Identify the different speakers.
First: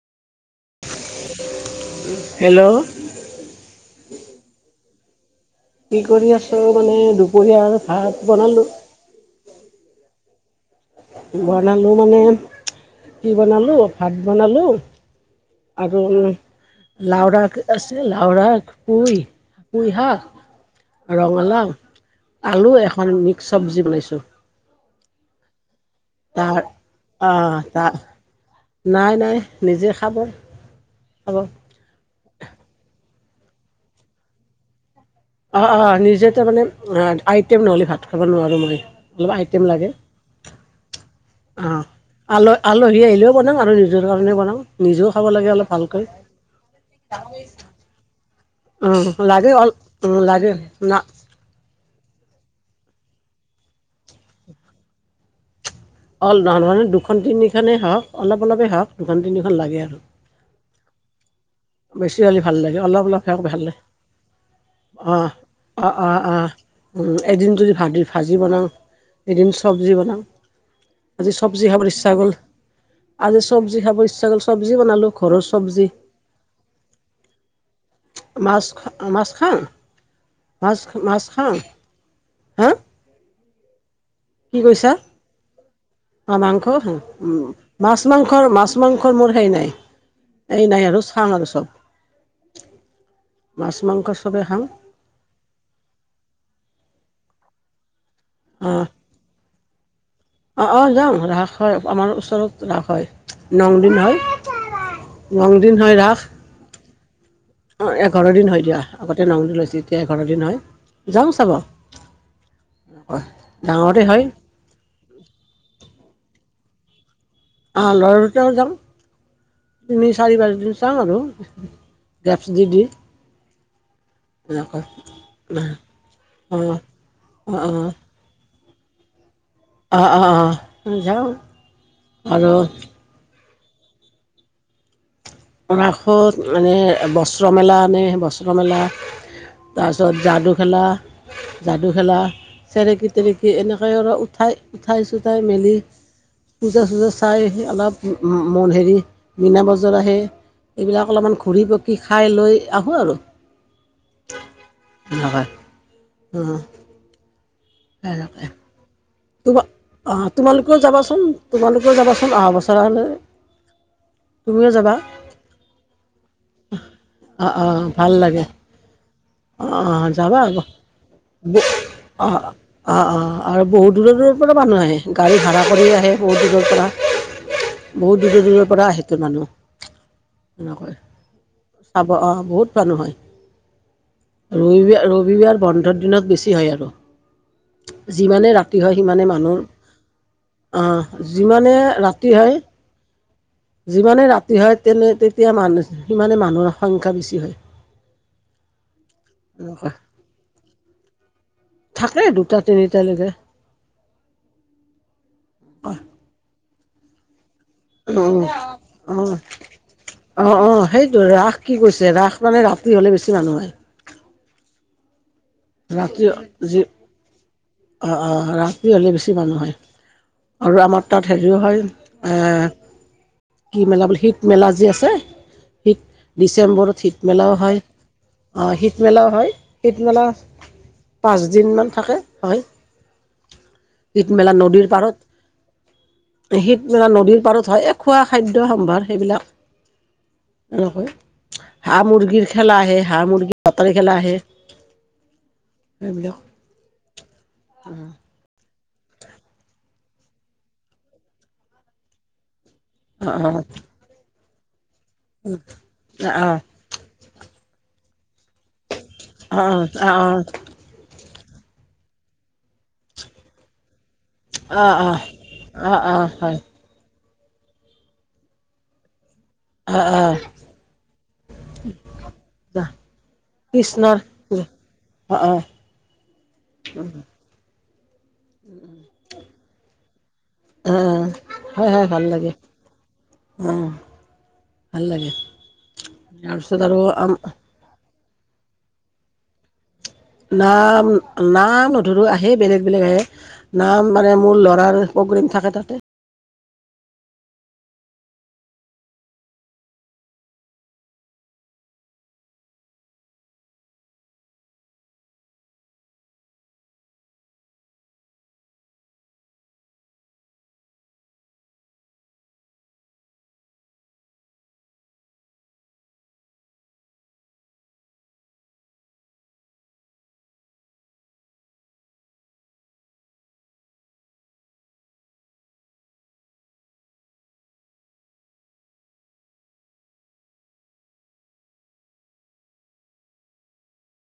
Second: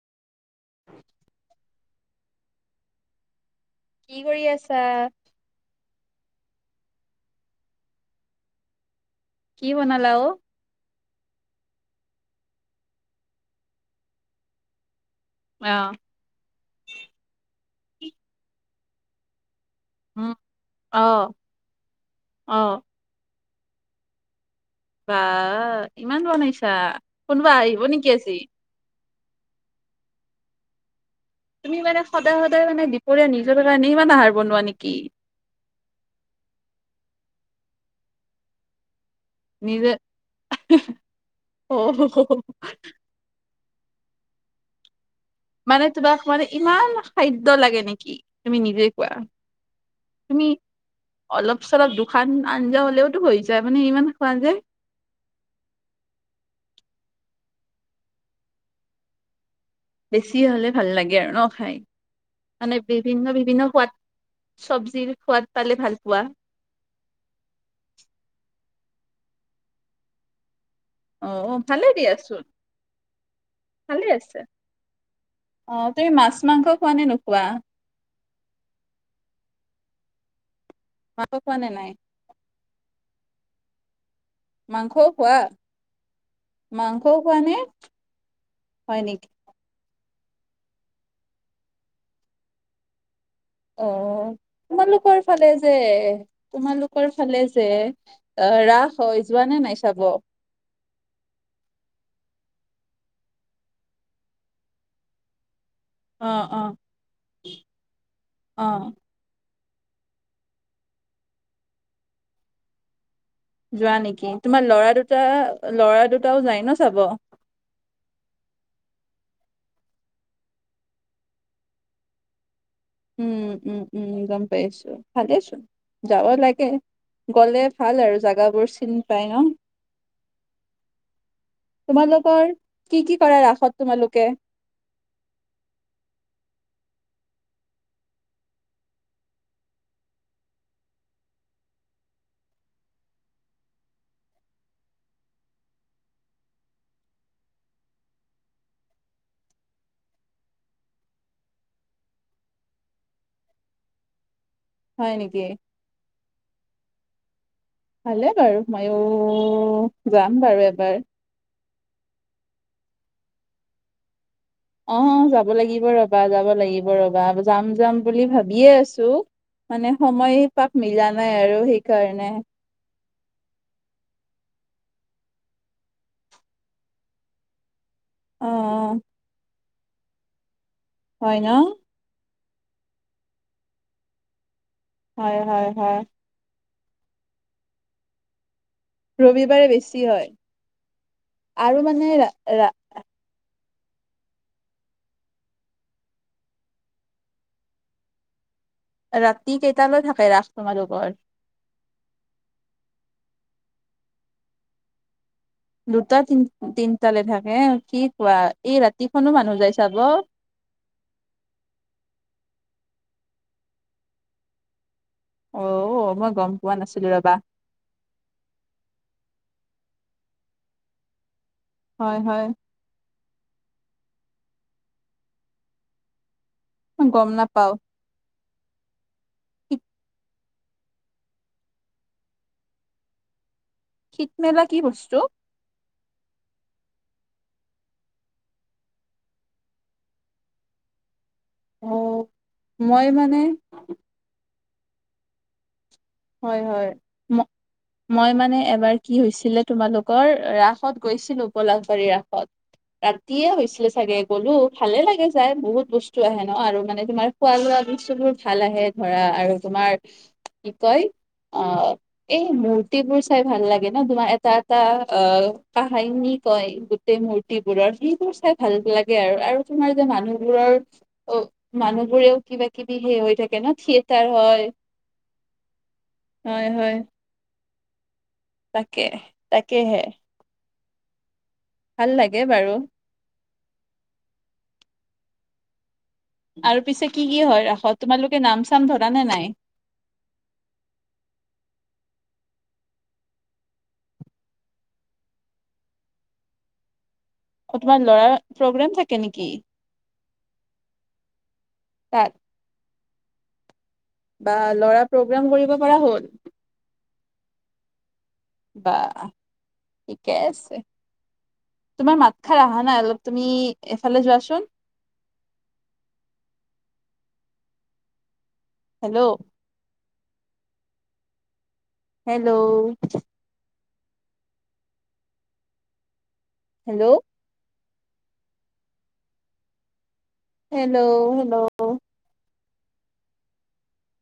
Speaker 1: Hello
Speaker 2: কি কৰি আছা?
Speaker 1: কি কৰি আছ মানে দুপৰীয়া আৰু ভাত বনালো
Speaker 2: কি বনালা অ?
Speaker 1: বনালোঁ মানে কি বনালোঁ ভাত বনালোঁ
Speaker 2: অ',
Speaker 1: আকৌ লাওৰা আছে লাউৰাক পুই কুই শাক,
Speaker 2: উম, অ',
Speaker 1: ৰঙালাও, আলু
Speaker 2: অ',
Speaker 1: এখন মিক্স চব্জি বনাইছোঁ
Speaker 2: বা ইমান
Speaker 1: তাৰ
Speaker 2: বনাইছা, কোনোবা
Speaker 1: আহ
Speaker 2: আহিব
Speaker 1: তাৰ
Speaker 2: নেকি আজি?
Speaker 1: নাই নাই নিজে খাব খাব
Speaker 2: তুমি মানে সদায় সদায় মানে দীপৰীয়া নিজৰ কাৰণে ইমান আহাৰ বনোৱা নেকি
Speaker 1: অ অ নিজে তাৰমানে আইটেম নহ'লে ভাত খাব নোৱাৰো মই অলপ আইটেম
Speaker 2: নিজে
Speaker 1: লাগে অ আল আলহী আহিলেও বনাং আৰু নিজৰ কাৰণে বনাঙ নিজেও খাব লাগে অলপ
Speaker 2: মানে
Speaker 1: ভালকৈ
Speaker 2: তোমাক মানে ইমান খাদ্য লাগে নেকি তুমি নিজে
Speaker 1: উ
Speaker 2: কোৱা,
Speaker 1: লাগে অল উ
Speaker 2: তুমি
Speaker 1: লাগে না
Speaker 2: অলপ চলপ দুখান আঞ্জা হলেওতো হৈ যায় মানে ইমান খোৱা যে
Speaker 1: অলদান হয় দুখন তিনিখনেই হওক অলপ অলপেই হওক দুখন তিনিখন লাগে আৰু
Speaker 2: বেছি হ'লে ভাল লাগে আৰু ন খাই
Speaker 1: বেছি হ'লে ভাল
Speaker 2: মানে
Speaker 1: লাগে অলপ অলপ
Speaker 2: বিভিন্ন
Speaker 1: হওক ভাল
Speaker 2: বিভিন্ন
Speaker 1: লাগে
Speaker 2: সোৱাদ চব্জিৰ
Speaker 1: অঁ।
Speaker 2: সোৱাদ পালে
Speaker 1: অঁ
Speaker 2: ভাল
Speaker 1: অঁ
Speaker 2: পোৱা
Speaker 1: অঁ উম এদিন যদি ভ ভাজি বনাং, এদিন চব্জি বনাং আজি
Speaker 2: অ',
Speaker 1: চব্জি
Speaker 2: ভালে
Speaker 1: খাবলৈ ইচ্ছা গল
Speaker 2: দিয়াচোন,
Speaker 1: আজি চবজি খাব
Speaker 2: ভালে
Speaker 1: ইচ্ছা
Speaker 2: আছে।
Speaker 1: কৰিল চবজি বনালো ঘৰৰ চব্জি
Speaker 2: অ' তুমি মাছ মাংস খোৱা নে নোখোৱা?
Speaker 1: মাছ মাছ খাং মাছ মাছ
Speaker 2: মাংস
Speaker 1: খাং
Speaker 2: খোৱা নে নাই?
Speaker 1: হা
Speaker 2: মাংসও খোৱা?
Speaker 1: অ মাংসও খাঙ উম
Speaker 2: খোৱা নে?
Speaker 1: মাছ- মাংসৰ মাছ
Speaker 2: হয়
Speaker 1: মাংসৰ
Speaker 2: নেকি?
Speaker 1: মোৰ সেৰি নাই এই নাই আৰু চাম আৰু চব মাছ
Speaker 2: অ
Speaker 1: মাংস চবেই খাওঁ
Speaker 2: তোমালোকৰ ফালে যে তোমালোকৰ ফালে যে অ ৰাস হয় যোৱা নে নাই চাব
Speaker 1: অ অ যাওঁ ৰাস হয় আমাৰ ওচৰত ৰাস হয় ন দিন হয় নং দিন হয় ৰাস
Speaker 2: অ অ
Speaker 1: অ এঘাৰ দিন হয় দিয়া
Speaker 2: অ'
Speaker 1: আগত নং দিন আছিল এতিয়া এঘাৰ দিন হয় যাওঁ চাবানেক
Speaker 2: যোৱা নেকি তোমাৰ ল'ৰা দুটা ল'ৰা দুটাও যায় ন চাব
Speaker 1: অঁ লৰা দুটাও জাং তিনি চাৰি পাঁচদিন চাম আৰু গেপছ দি দি।
Speaker 2: উম উম উম গম পাই
Speaker 1: এনেকৈ
Speaker 2: আছো ভালে আছো। যাব
Speaker 1: অঁ
Speaker 2: লাগে
Speaker 1: অঁ অঁ অঁ
Speaker 2: গলে ভাল আৰু জাগাবোৰ চিনি পাই ন।
Speaker 1: অঁ অঁ অঁ যাওঁ
Speaker 2: তোমালোকৰ
Speaker 1: আৰু।
Speaker 2: কি কি কৰাৰ ৰাসত তোমালোকে?
Speaker 1: ৰাসত মানে বস্ত্ৰ মেলা আনে বস্ত্ৰ মেলা তাৰপিছত যাদু খেলা যাদু খেলা চেৰেকী তেৰেকি এনেকৈ আৰু উঠাই উঠাই চোঠাই মেলি পূজা চূজা চাই অলপ মন হেৰি মীনা বজাৰ আহে এইবিলাক অলপমান ঘূৰি পকি খাই লৈ আহোঁ আৰু। হয় হয় উ-
Speaker 2: ভালে বাৰু ময়ো
Speaker 1: তোমাৰ অঁ
Speaker 2: যাম বাৰু
Speaker 1: তোমালোকেও
Speaker 2: এবাৰ।
Speaker 1: যাবাচোন তোমালোকেও যাবাচোন অহা বছৰ হ'লৈ।
Speaker 2: অ যাব লাগিব ৰবা যাব লাগিব ৰবা
Speaker 1: অঁ
Speaker 2: যাম
Speaker 1: অঁ
Speaker 2: যাম
Speaker 1: ভাল
Speaker 2: বুলি
Speaker 1: লাগে
Speaker 2: ভাবিয়ে আছো।
Speaker 1: অঁ
Speaker 2: মানে
Speaker 1: অঁ যাবা
Speaker 2: সময়
Speaker 1: আকৌ
Speaker 2: পাক মিলা নাই আৰু সেইকাৰণে।
Speaker 1: অ অ আৰু বহুত- দূৰ দূৰ পৰা মানুহ আহে গাড়ী ভাড়া কৰি আহে বহুত দূৰৰ পৰা। বহুত দূৰ
Speaker 2: অ
Speaker 1: দূৰৰ পৰা আহেতে মানুহ এনেকৈ।
Speaker 2: হয় ন?
Speaker 1: চাব অ বহুত মানুহ হয় ই
Speaker 2: হয়
Speaker 1: ৰবিবাৰ
Speaker 2: হয়
Speaker 1: বন্ধৰ
Speaker 2: হয়
Speaker 1: দিনত বেছি হয় আৰু যিমানে ৰাতি হয় সিমানে
Speaker 2: ৰবিবাৰে বেছি হয়
Speaker 1: মানুহ যিমানে
Speaker 2: আৰু মানে ৰা
Speaker 1: ৰাতি হয়
Speaker 2: ৰা
Speaker 1: যিমানে ৰাতি হয় তেনে তেতিয়া মানুহ সিমানে মানুহৰ সংখ্যা বেছি হয়।
Speaker 2: ৰাতি
Speaker 1: এনেকুৱা
Speaker 2: কেইটালৈ থাকে ৰাস তোমালোকৰ?
Speaker 1: থাকে দুটা তিনিটালৈকে। অঁ
Speaker 2: দুটা তিন তিনটালৈ থাকে কি কোৱা এই ৰাতিখনো মানুহ যাই চাব।
Speaker 1: অ অ সেইটো ৰাস কি কৈছে ৰাস মানে ৰাতি হ'লে বেছি মানুহ হয়।
Speaker 2: অ মই
Speaker 1: ৰাতি
Speaker 2: গম পোৱা
Speaker 1: যি
Speaker 2: নাছিলো ৰবা
Speaker 1: অঁ অঁ ৰাতি হ'লে বেছি মানুহ হয় আৰু আমাৰ তাত হেৰিও হয় আহ কি মেলা বোলে শীত মেলা যি আছে শীত ডিচেম্বৰত
Speaker 2: মই গম
Speaker 1: শীতমেলাও
Speaker 2: নাপাও
Speaker 1: হয় শীতমেলাও হয়
Speaker 2: শীত
Speaker 1: শীতমেলা পাঁচদিন মান থাকে হয়
Speaker 2: শীত
Speaker 1: ইদমেলা
Speaker 2: মেলা কি
Speaker 1: নদীৰ পাৰত।
Speaker 2: বস্তু
Speaker 1: শীত মেলা নদীৰ পাৰত হয় এ খোৱা খাদ্য সম্ভাৰ সেইবিলাক। এক হাঁহ
Speaker 2: অ'
Speaker 1: মুৰ্গীৰ খেলা আহে
Speaker 2: মই
Speaker 1: হাঁহ
Speaker 2: মানে
Speaker 1: মুৰ্গীৰ পটাৰী খেলা আহে। সেইবিলাক
Speaker 2: হয় হয় ম মই মানে এবাৰ কি হৈছিলে তোমালোকৰ ৰাসত গৈছিলো গলাশবাৰী ৰাসত।
Speaker 1: অঁ
Speaker 2: ৰাতিয়ে হৈছিলে চাগে গলো ভালে লাগে যাই বহুত বস্তু আহে
Speaker 1: অঁ অঁ
Speaker 2: ন আৰু মানে তোমাৰ খোৱা লোৱা বস্তু বোৰ ভাল আহে ধৰা আৰু তোমাৰ
Speaker 1: অঁ অঁ অঁ অঁ
Speaker 2: কি কয় অ এই মূৰ্তিবোৰ চাই ভাল লাগে। ন তোমাৰ এটা এটা
Speaker 1: অঁ অঁ
Speaker 2: অ
Speaker 1: অঁ
Speaker 2: কাহিনী
Speaker 1: হয়
Speaker 2: কয়। ই মূৰ্তিবোৰৰ সেইবোৰ চাই ভাল লাগে আৰু আৰু তোমাৰ
Speaker 1: অঁ
Speaker 2: যে
Speaker 1: অঁ
Speaker 2: মানুহবোৰৰ অ মানুহবোৰেও কিবা কিবি সেই হৈ থাকে ন থিয়েটাৰ হয়
Speaker 1: অ অ।
Speaker 2: হয় হয়। তাকে তাকেহে
Speaker 1: অ হয় হয় ভাল লাগে অ ভাল লাগে তাৰপিছত
Speaker 2: আৰু পিছে কি
Speaker 1: আৰু
Speaker 2: কি হয় ৰাসত তোমালোকে নাম চাম ধৰা নে নাই
Speaker 1: নাম নাম নধৰো আহে বেলেগ বেলেগ আহে নাম মানে মোৰ ল'ৰাৰ প্ৰগ্ৰেম থাকে তাতে
Speaker 2: অ তোমাৰ ল'ৰা প্ৰগ্ৰেম থাকে নেকি তাত বা ল'ৰা প্ৰগেম কৰিব পৰা হ'ল বাহ থিকে আছে তোমাৰ মাতখাৰ অহা নাই অলপ তুমি এফালে যোৱাচোন hello hello hello hello hello